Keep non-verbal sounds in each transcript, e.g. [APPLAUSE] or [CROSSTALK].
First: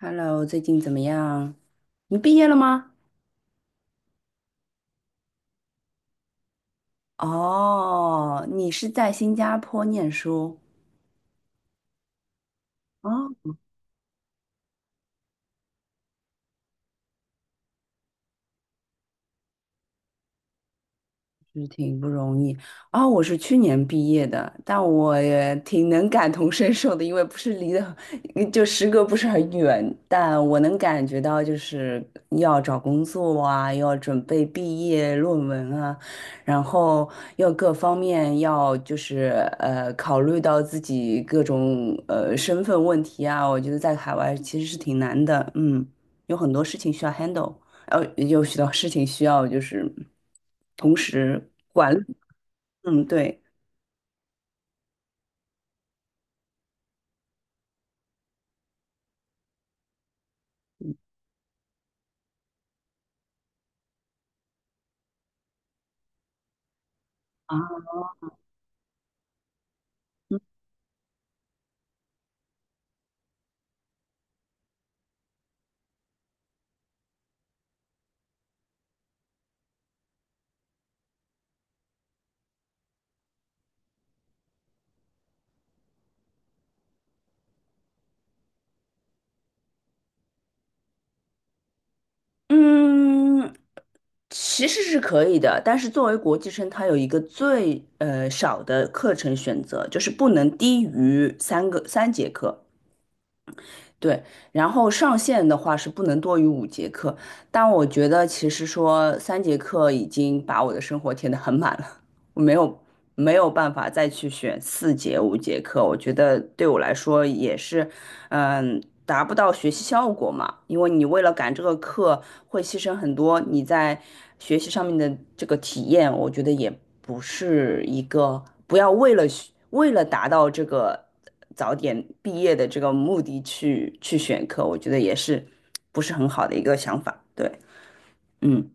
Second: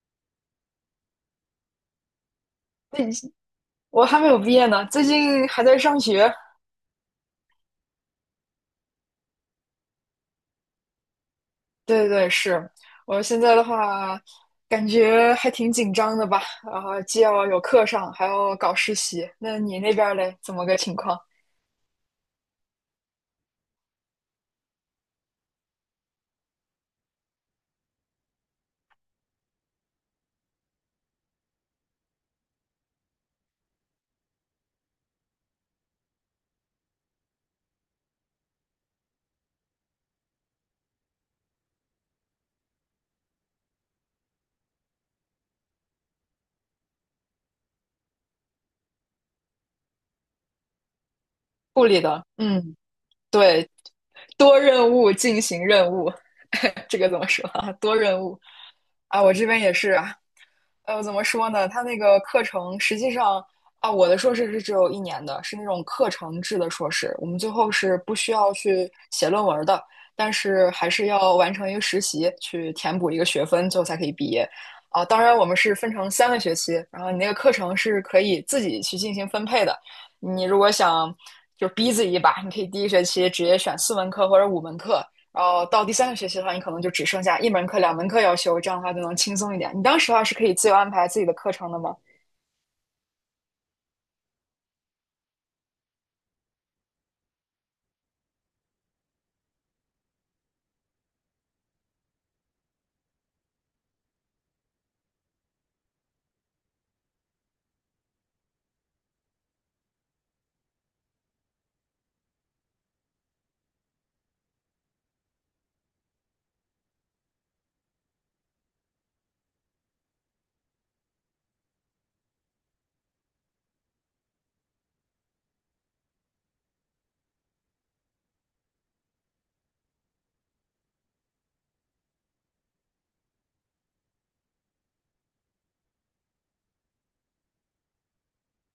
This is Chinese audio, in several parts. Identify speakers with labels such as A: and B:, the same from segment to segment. A: Hello，最近怎么样？你毕业了吗？
B: 你，我还没有毕业呢，最近还在上学。
A: 哦，你是在新加坡念书
B: 对对对，是。我
A: 哦，
B: 现在的话，感觉还挺紧张的吧？然后既要有课上，还要搞实习。那你那边儿嘞，怎么个情况？
A: 是挺不容易啊、我是去年毕业的，但我也挺能感同身受的，因为不是离的，[LAUGHS] 就时隔不是很远，但我能感觉到就是要找工作啊，要准备毕业论文啊，然后要各方面要就是呃考虑到自己各种身份问题啊，我觉得在海外其实是挺难的，嗯，有很多事情需要 handle。有许多事情需要就是同时
B: 护
A: 管
B: 理
A: 理。
B: 的，嗯，
A: 嗯，对。
B: 对，多任务进行任务，[LAUGHS] 这个怎么说啊多任务啊，我这边也是，怎么说呢？它那个课程实际上啊，我的硕士是只有一年的，是那种课程制的硕士。我们最
A: 啊，
B: 后是不需要去写论文的，但是还是要完成一个实习，去填补一个学分，最后才可以毕业。啊，当然我们是分成三个学期，然后你那个课程是可以自己去进行分配的。你如果想就逼自己一把，你可以第一学期直接选4门课或者5门课，然后到第三个学期的话，你可能就只剩下1门课、2门课要修，这样的话就能轻松一点。你当时的话是可以自由安排自己的课程的吗？
A: 嗯，其实是可以的，但是作为国际生，它有一个最少的课程选择，就是不能低于三节课。对，然后上限的话是不能多于五节课，但我觉得其实说三节课已经把我的生活填得很满了。我没有办法再去选四节五节课，我觉得对我来说也是，嗯，达不到学习效果嘛。因为你为了赶这个课，会牺牲很多你在学习上面的这个体验，我觉得也不是一个不要为了达到这个早点毕业的这个目的去选课，我觉得也是不是很好的一个想法。对，嗯。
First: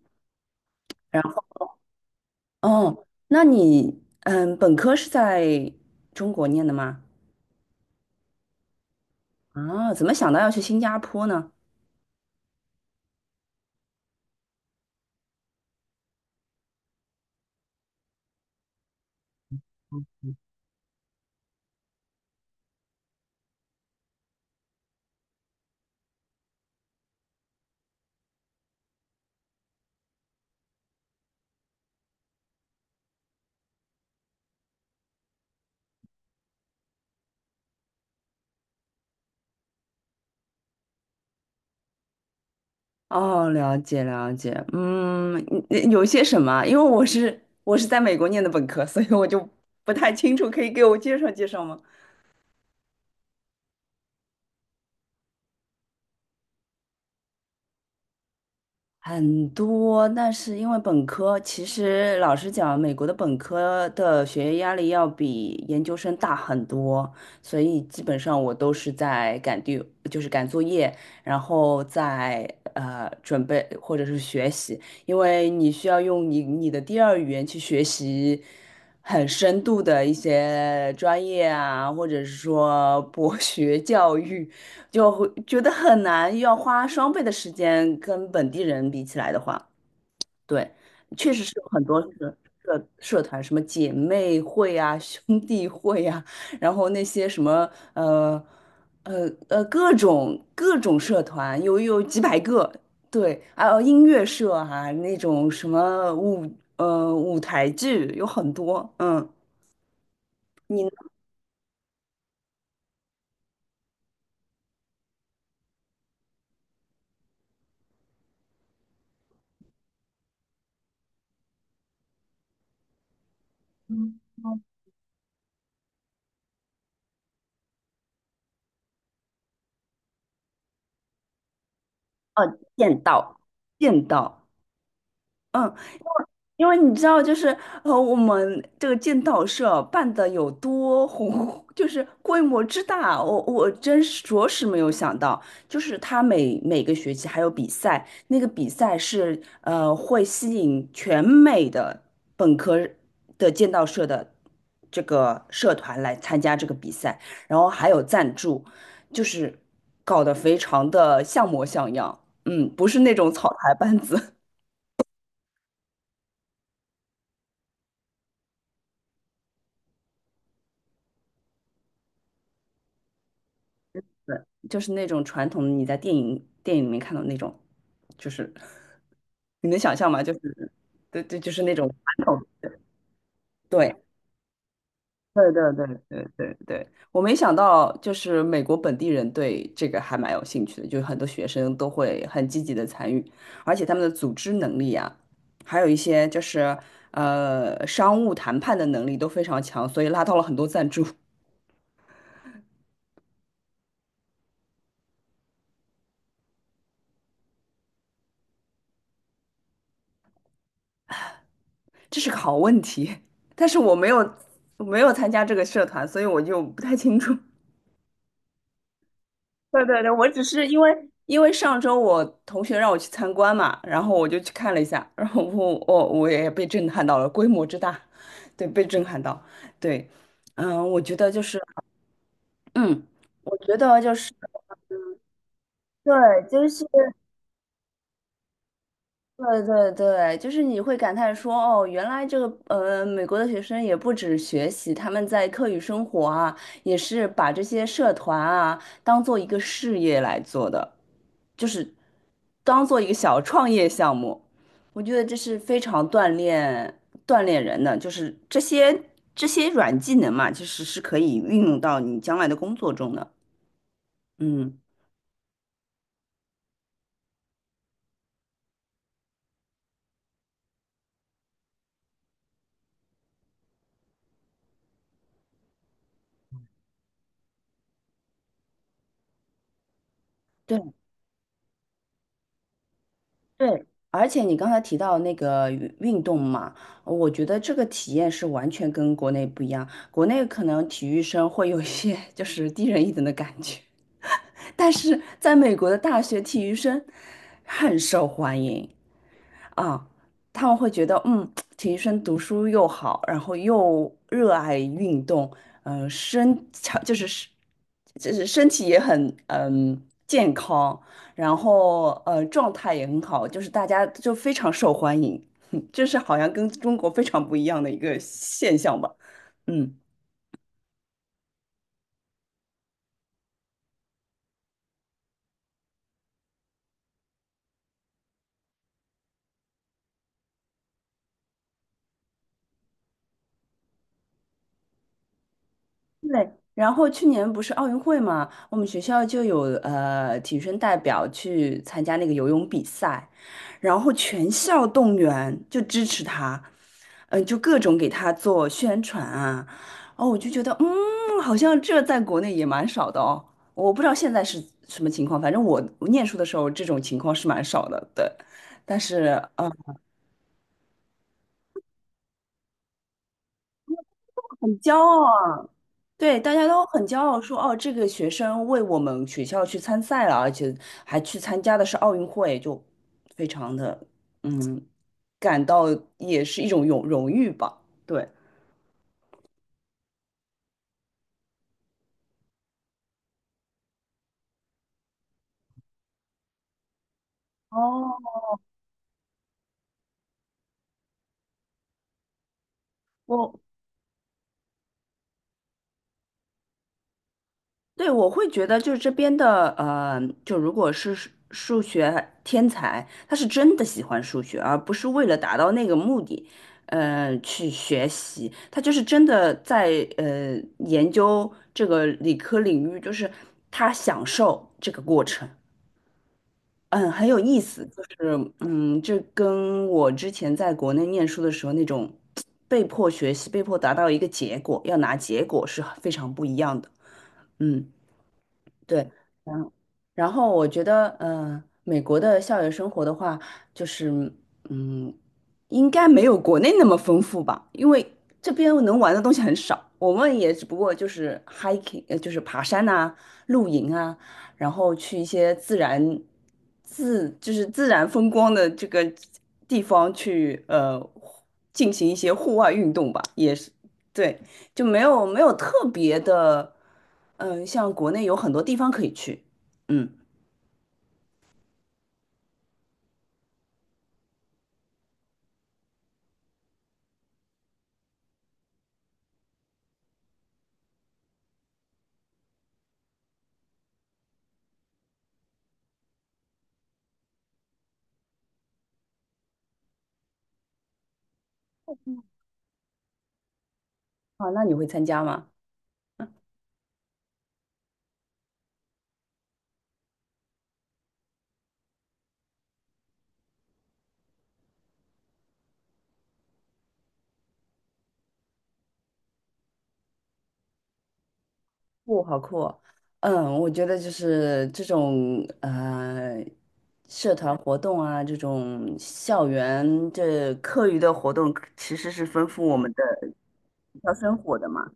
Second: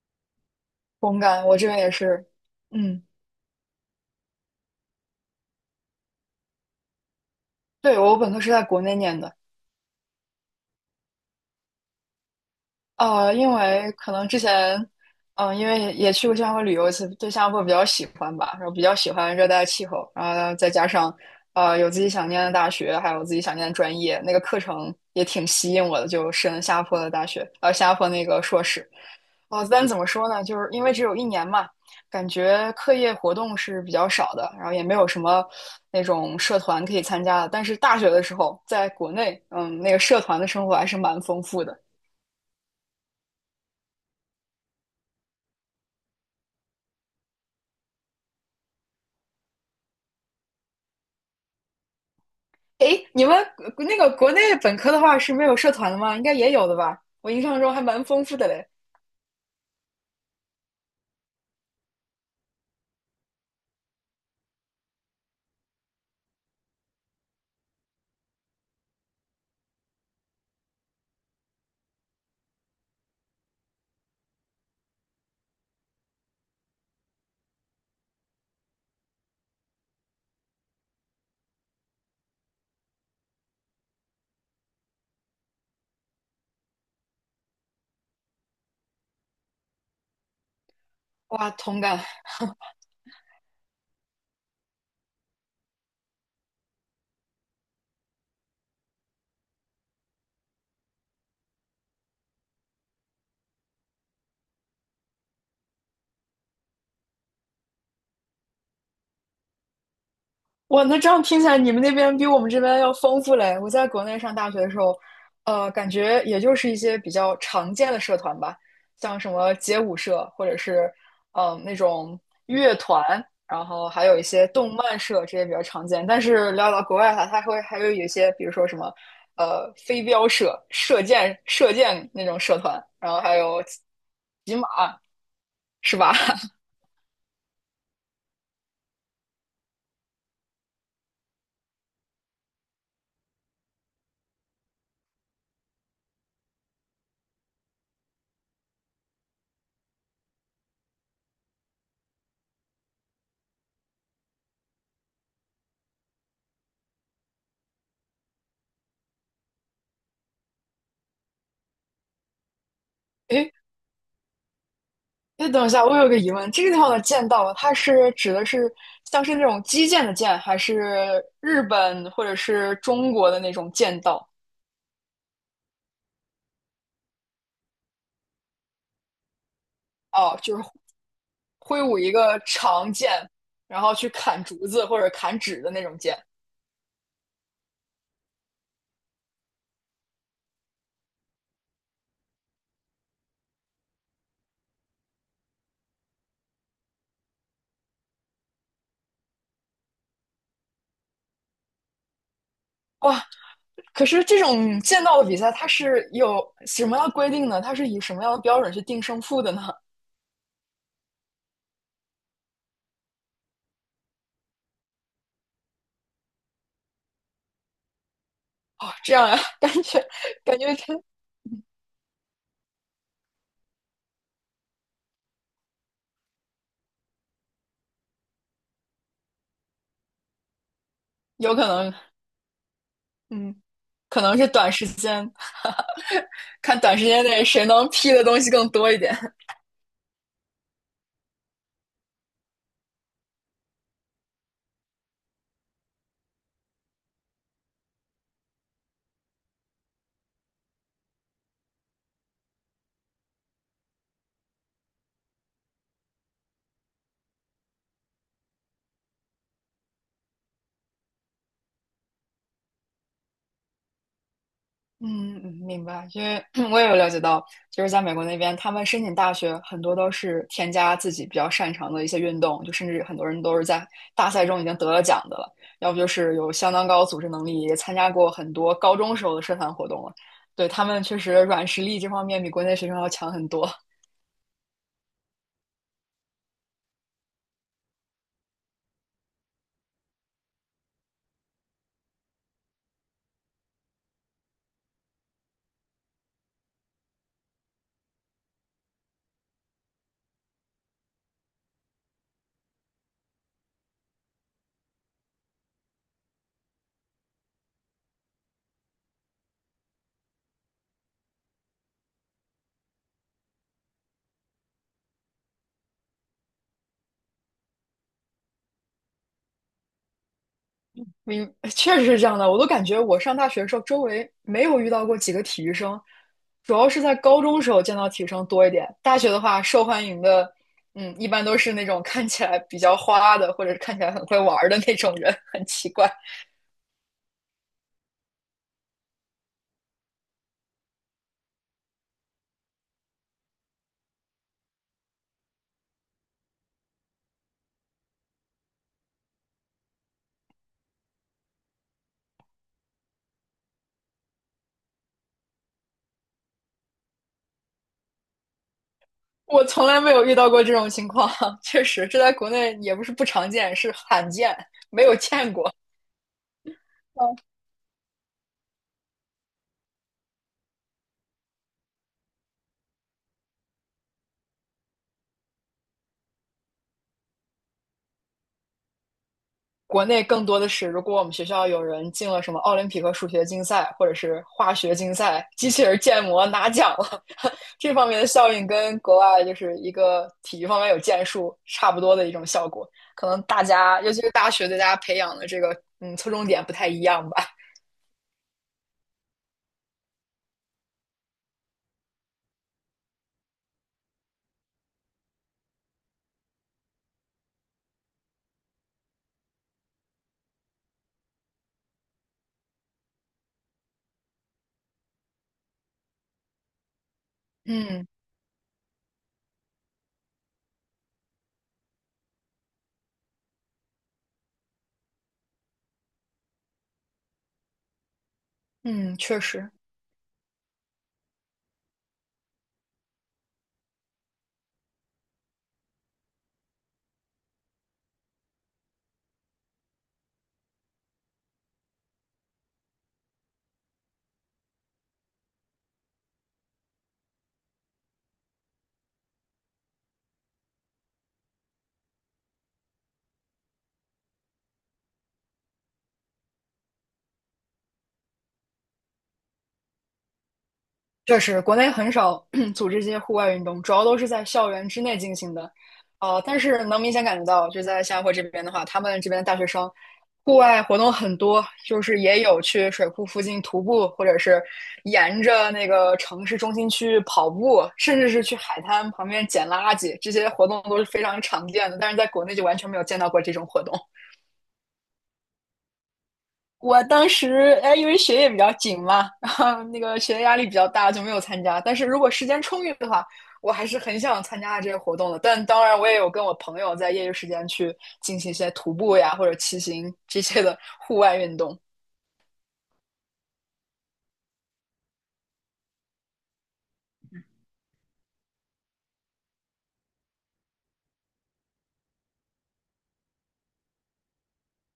B: 同干，我这边也是，嗯，
A: 哦，那你嗯，本科是在中国念的吗？
B: 对，我本科是在国内念的，
A: 啊，怎么想到要去新加坡呢？
B: 因为可能之前，因为也去过新加坡旅游1次，对新加坡比较喜欢吧，然后比较喜欢热带气候，然后再加上，有自己想念的大学，还有自己想念的专业，那个课程也挺吸引我的，就申了新加坡的大学，新加坡那个硕士。啊，但怎么说呢？就是因为只有一年嘛，感觉课业活动是比较少的，然后也没有什么那种社团可以参加的。但是大学的时候，在国内，嗯，那个社团的生活还是蛮丰富的。
A: 哦，了解了解，嗯，你有些什么？因为我在美国念的本科，所以我就不太清楚，可以给我介绍介绍吗？
B: 诶，你们那个国内本科的话是没有社团的吗？应该也有的吧？我印象中还蛮丰富的嘞。
A: 很多，但是因为本科，其实老实讲，美国的本科的学业压力要比研究生大很多，所以基本上我都是在就是赶作业，然后在准备或者是学习，因为你需要用你的第二语言去学习很深度的一些专业啊，或者是说博学教育。就会觉得很难，要花双倍的时间跟本地人比起来的话，对，确实
B: 哇，
A: 是有
B: 同
A: 很多
B: 感。
A: 社团，什么姐妹会啊、兄弟会啊，然后那些什么各种各种社团，有几百个，对，还有音乐社啊，那种什么舞台剧有很多，嗯，你
B: 哇，
A: 呢
B: 那这样听起来，你们那边比我们这边要丰富嘞。我在国内上大学的时候，感觉也就是一些比较常见的社团吧，像什么街舞社，或者是那种乐团，然后还有一些动漫社，这些比较常见。但是聊到国外的话，它会还会有一些，比如说什么飞镖社、射箭那种
A: 呃
B: 社团，
A: 见
B: 然后还
A: 到
B: 有
A: 见到，
B: 骑马，
A: 嗯。
B: 是吧？
A: 因为你知道，就是我们这个剑道社办的有多红，就是规模之大，我真是着实没有想到，就是他每个学期还有比赛，那个比赛是会吸引全美的本科的剑道社的这个社团来参加这个比赛，然后还有赞助，就是搞得非常的像模像样，嗯，不是那种草
B: [LAUGHS]
A: 台班子。
B: 哎，等一下，我有个疑问，这个地方的剑道，它是指的是像是那种击剑的剑，还是日本或者是中国的那种剑道？
A: 对，就是那种传统的你在电影里面看到那种，就是 [LAUGHS] 你能想象吗？就
B: 哦，就是
A: 是对对，就是那
B: 挥
A: 种
B: 舞一
A: 传
B: 个
A: 统的。
B: 长剑，然后
A: 对
B: 去砍竹子或者砍
A: 对
B: 纸
A: 对
B: 的那
A: 对
B: 种剑。
A: 对对对，我没想到，就是美国本地人对这个还蛮有兴趣的，就是很多学生都会很积极的参与，而且他们的组织能力啊，还有一些就是商务谈判的能力都非常强，所以拉到了很多赞助。
B: 哇，可是这种剑道的比赛，它是有什么样的规定呢？它是以什么样的标准去定胜负的呢？
A: 这是个好问题，[LAUGHS] 但是我没有参加这个社团，所以我就不太清楚。[LAUGHS]
B: 哦，这样呀，[LAUGHS] 感
A: 对
B: 觉
A: 对对，我只是因
B: 真
A: 为因为上周我同学让我去参观嘛，然后我就去看了一下，然后我也被震撼到了，规模之大，对，被震撼到，对，嗯，我觉得就
B: 有
A: 是，
B: 可能，
A: 嗯，
B: 嗯，
A: 我觉得就
B: 可
A: 是。
B: 能是短时间。
A: 对，就
B: 看
A: 是
B: 短时间内谁能批的东西更多一点。
A: 对对对，就是你会感叹说，哦，原来这个，美国的学生也不止学习，他们在课余生活啊，也是把这些社团啊当做一个事业来做的，就是当做一个小创业项目。我觉得这是非常锻炼人的，就是这些软技能嘛，其实是可以运用到你将来的工作中的。嗯，
B: [LAUGHS] 嗯，明白。因为我也有了解到，就是在美国那边，他们申请大学很多都是添加自己比较擅长的一些运动，就甚至很多人都是在大赛中已经得了奖的了，要不就是有相当高组织能力，也参加过很多高中时候的社团活动了。对，他
A: 对。
B: 们确实软实力这方面比国内学生要强很多。
A: 对，而且你刚才提到那个运动嘛，我觉得这个体验是完全跟国内不一样。国内可能体育生会有一些 [LAUGHS] 就是低人一等的感觉，但是在美国的大学体育生很受欢迎，啊，他们会觉得，嗯，体育生读书又好，然后又热爱运动，嗯，身强就是是就是身体也很健康，然后状态也很好，就是大家就非常受欢迎，[LAUGHS] 这是好像跟中国非常不一样的一个现象吧，嗯。
B: [LAUGHS] 确实是这样的。我都感觉我上大学的时候，周围没有遇到过几个体育生，主要是在高中时候见到体育生多一点。大学的话，受欢迎的，嗯，一般都是那种看起来比较花的，或者是看起来很会玩儿的那种人，[LAUGHS] 很奇怪。
A: 对，然后去年不是奥运会嘛，我们学校就有体育生代表去参加那个游泳比赛，然后全校动员就支持他，嗯、就各种给他做宣传啊，哦，我就觉得嗯，好像这在国内也蛮少的哦，我不知道现在是什么情况，反正我念书的时候这种情况是蛮少的，对，但是。
B: 我从来没有遇到过这种情况，[LAUGHS] 确实，这在国内也不是不常见，是罕见，
A: 很骄
B: 没有
A: 傲
B: 见
A: 啊，
B: 过。
A: 对，大家都很骄傲说，哦，这个学生为我们学校去参赛了，而且还去参加的是奥运会，就非常的嗯，感到也是一种荣誉吧。对，
B: 国内更多的是，如果我们学校有人进了什么奥林匹克数学竞赛或者是化学竞赛，机器人建模拿奖了，[LAUGHS] 这方面的效应跟国外就是一个体育方面有建树差不多的一种效果。可能
A: 我
B: 大家，尤其是大学对大家培养的这个侧重点不太一样吧。
A: 对，我会觉得就是这边的，呃，就如果是数学天才，他是真的喜欢数学，而不是为了达到那个目的，去学习，他就是真的在研究这个理科领域，就是他享受这个过程，嗯，很有意思，就
B: 嗯
A: 是嗯，这跟我之前在国内念书的时候那种被迫学习、被迫达到一个结果，要拿结果是非常不一样的，嗯。对，
B: 嗯，确
A: 然
B: 实。
A: 后然后我觉得，嗯、美国的校园生活的话，就是，嗯，应该没有国内那么丰富吧，因为这边能玩的东西很少，我们也只不过就是 hiking，呃，就是爬山呐、露营啊，然后去一些自然自就是自然风光的这个地方去，呃，进行一些户外运动吧，也是，对，就没有特别的。嗯，呃像国内有很多地方可以去，嗯，
B: 确实，国内很少 [CLEARS THROAT] 组织这些户外运动，主要都是在校园之内进行的。但是能明显感觉到，就在新加坡这边的话，他们这边的大学生户外活动很多，就是也有去水库附近徒步，或者是沿着那个城市中心区跑步，甚至是去海滩旁边捡垃圾，这些活动都是非常常见的。但是在国内就完全没有见到过这种活动。
A: 啊，那你会参加吗？
B: 我当时哎，因为学业比较紧嘛，然后那个学业压力比较大，就没有参加。但是如果时间充裕的话，我还是很想参加这个活动的。但当然，我也有跟我朋友在业余时间去进行一些徒步呀，或者骑行这些的户外运动。
A: 不，好酷哦嗯，我觉得就是这种，社团活动啊，这种校园这课余的活动，其实是丰富我们的学校生活的嘛，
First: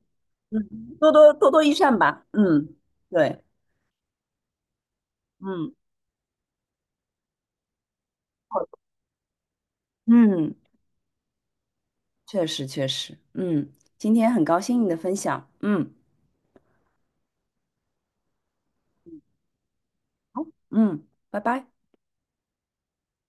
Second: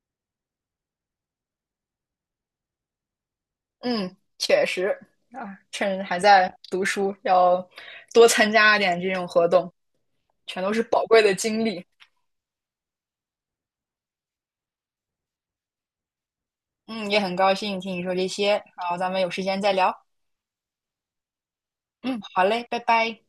A: 嗯，多多益善吧，嗯，对，
B: 嗯，确实啊，
A: 嗯，
B: 趁还在读书，要多参
A: 好的
B: 加一点这种活动，
A: 嗯，
B: 全都是宝贵的经历。
A: 确实确实，嗯，今天很高兴你的分享，嗯，
B: 嗯，也很高兴听你说这些，然后咱们有时间再聊。
A: 好，嗯，拜拜。
B: 嗯，好嘞，拜拜。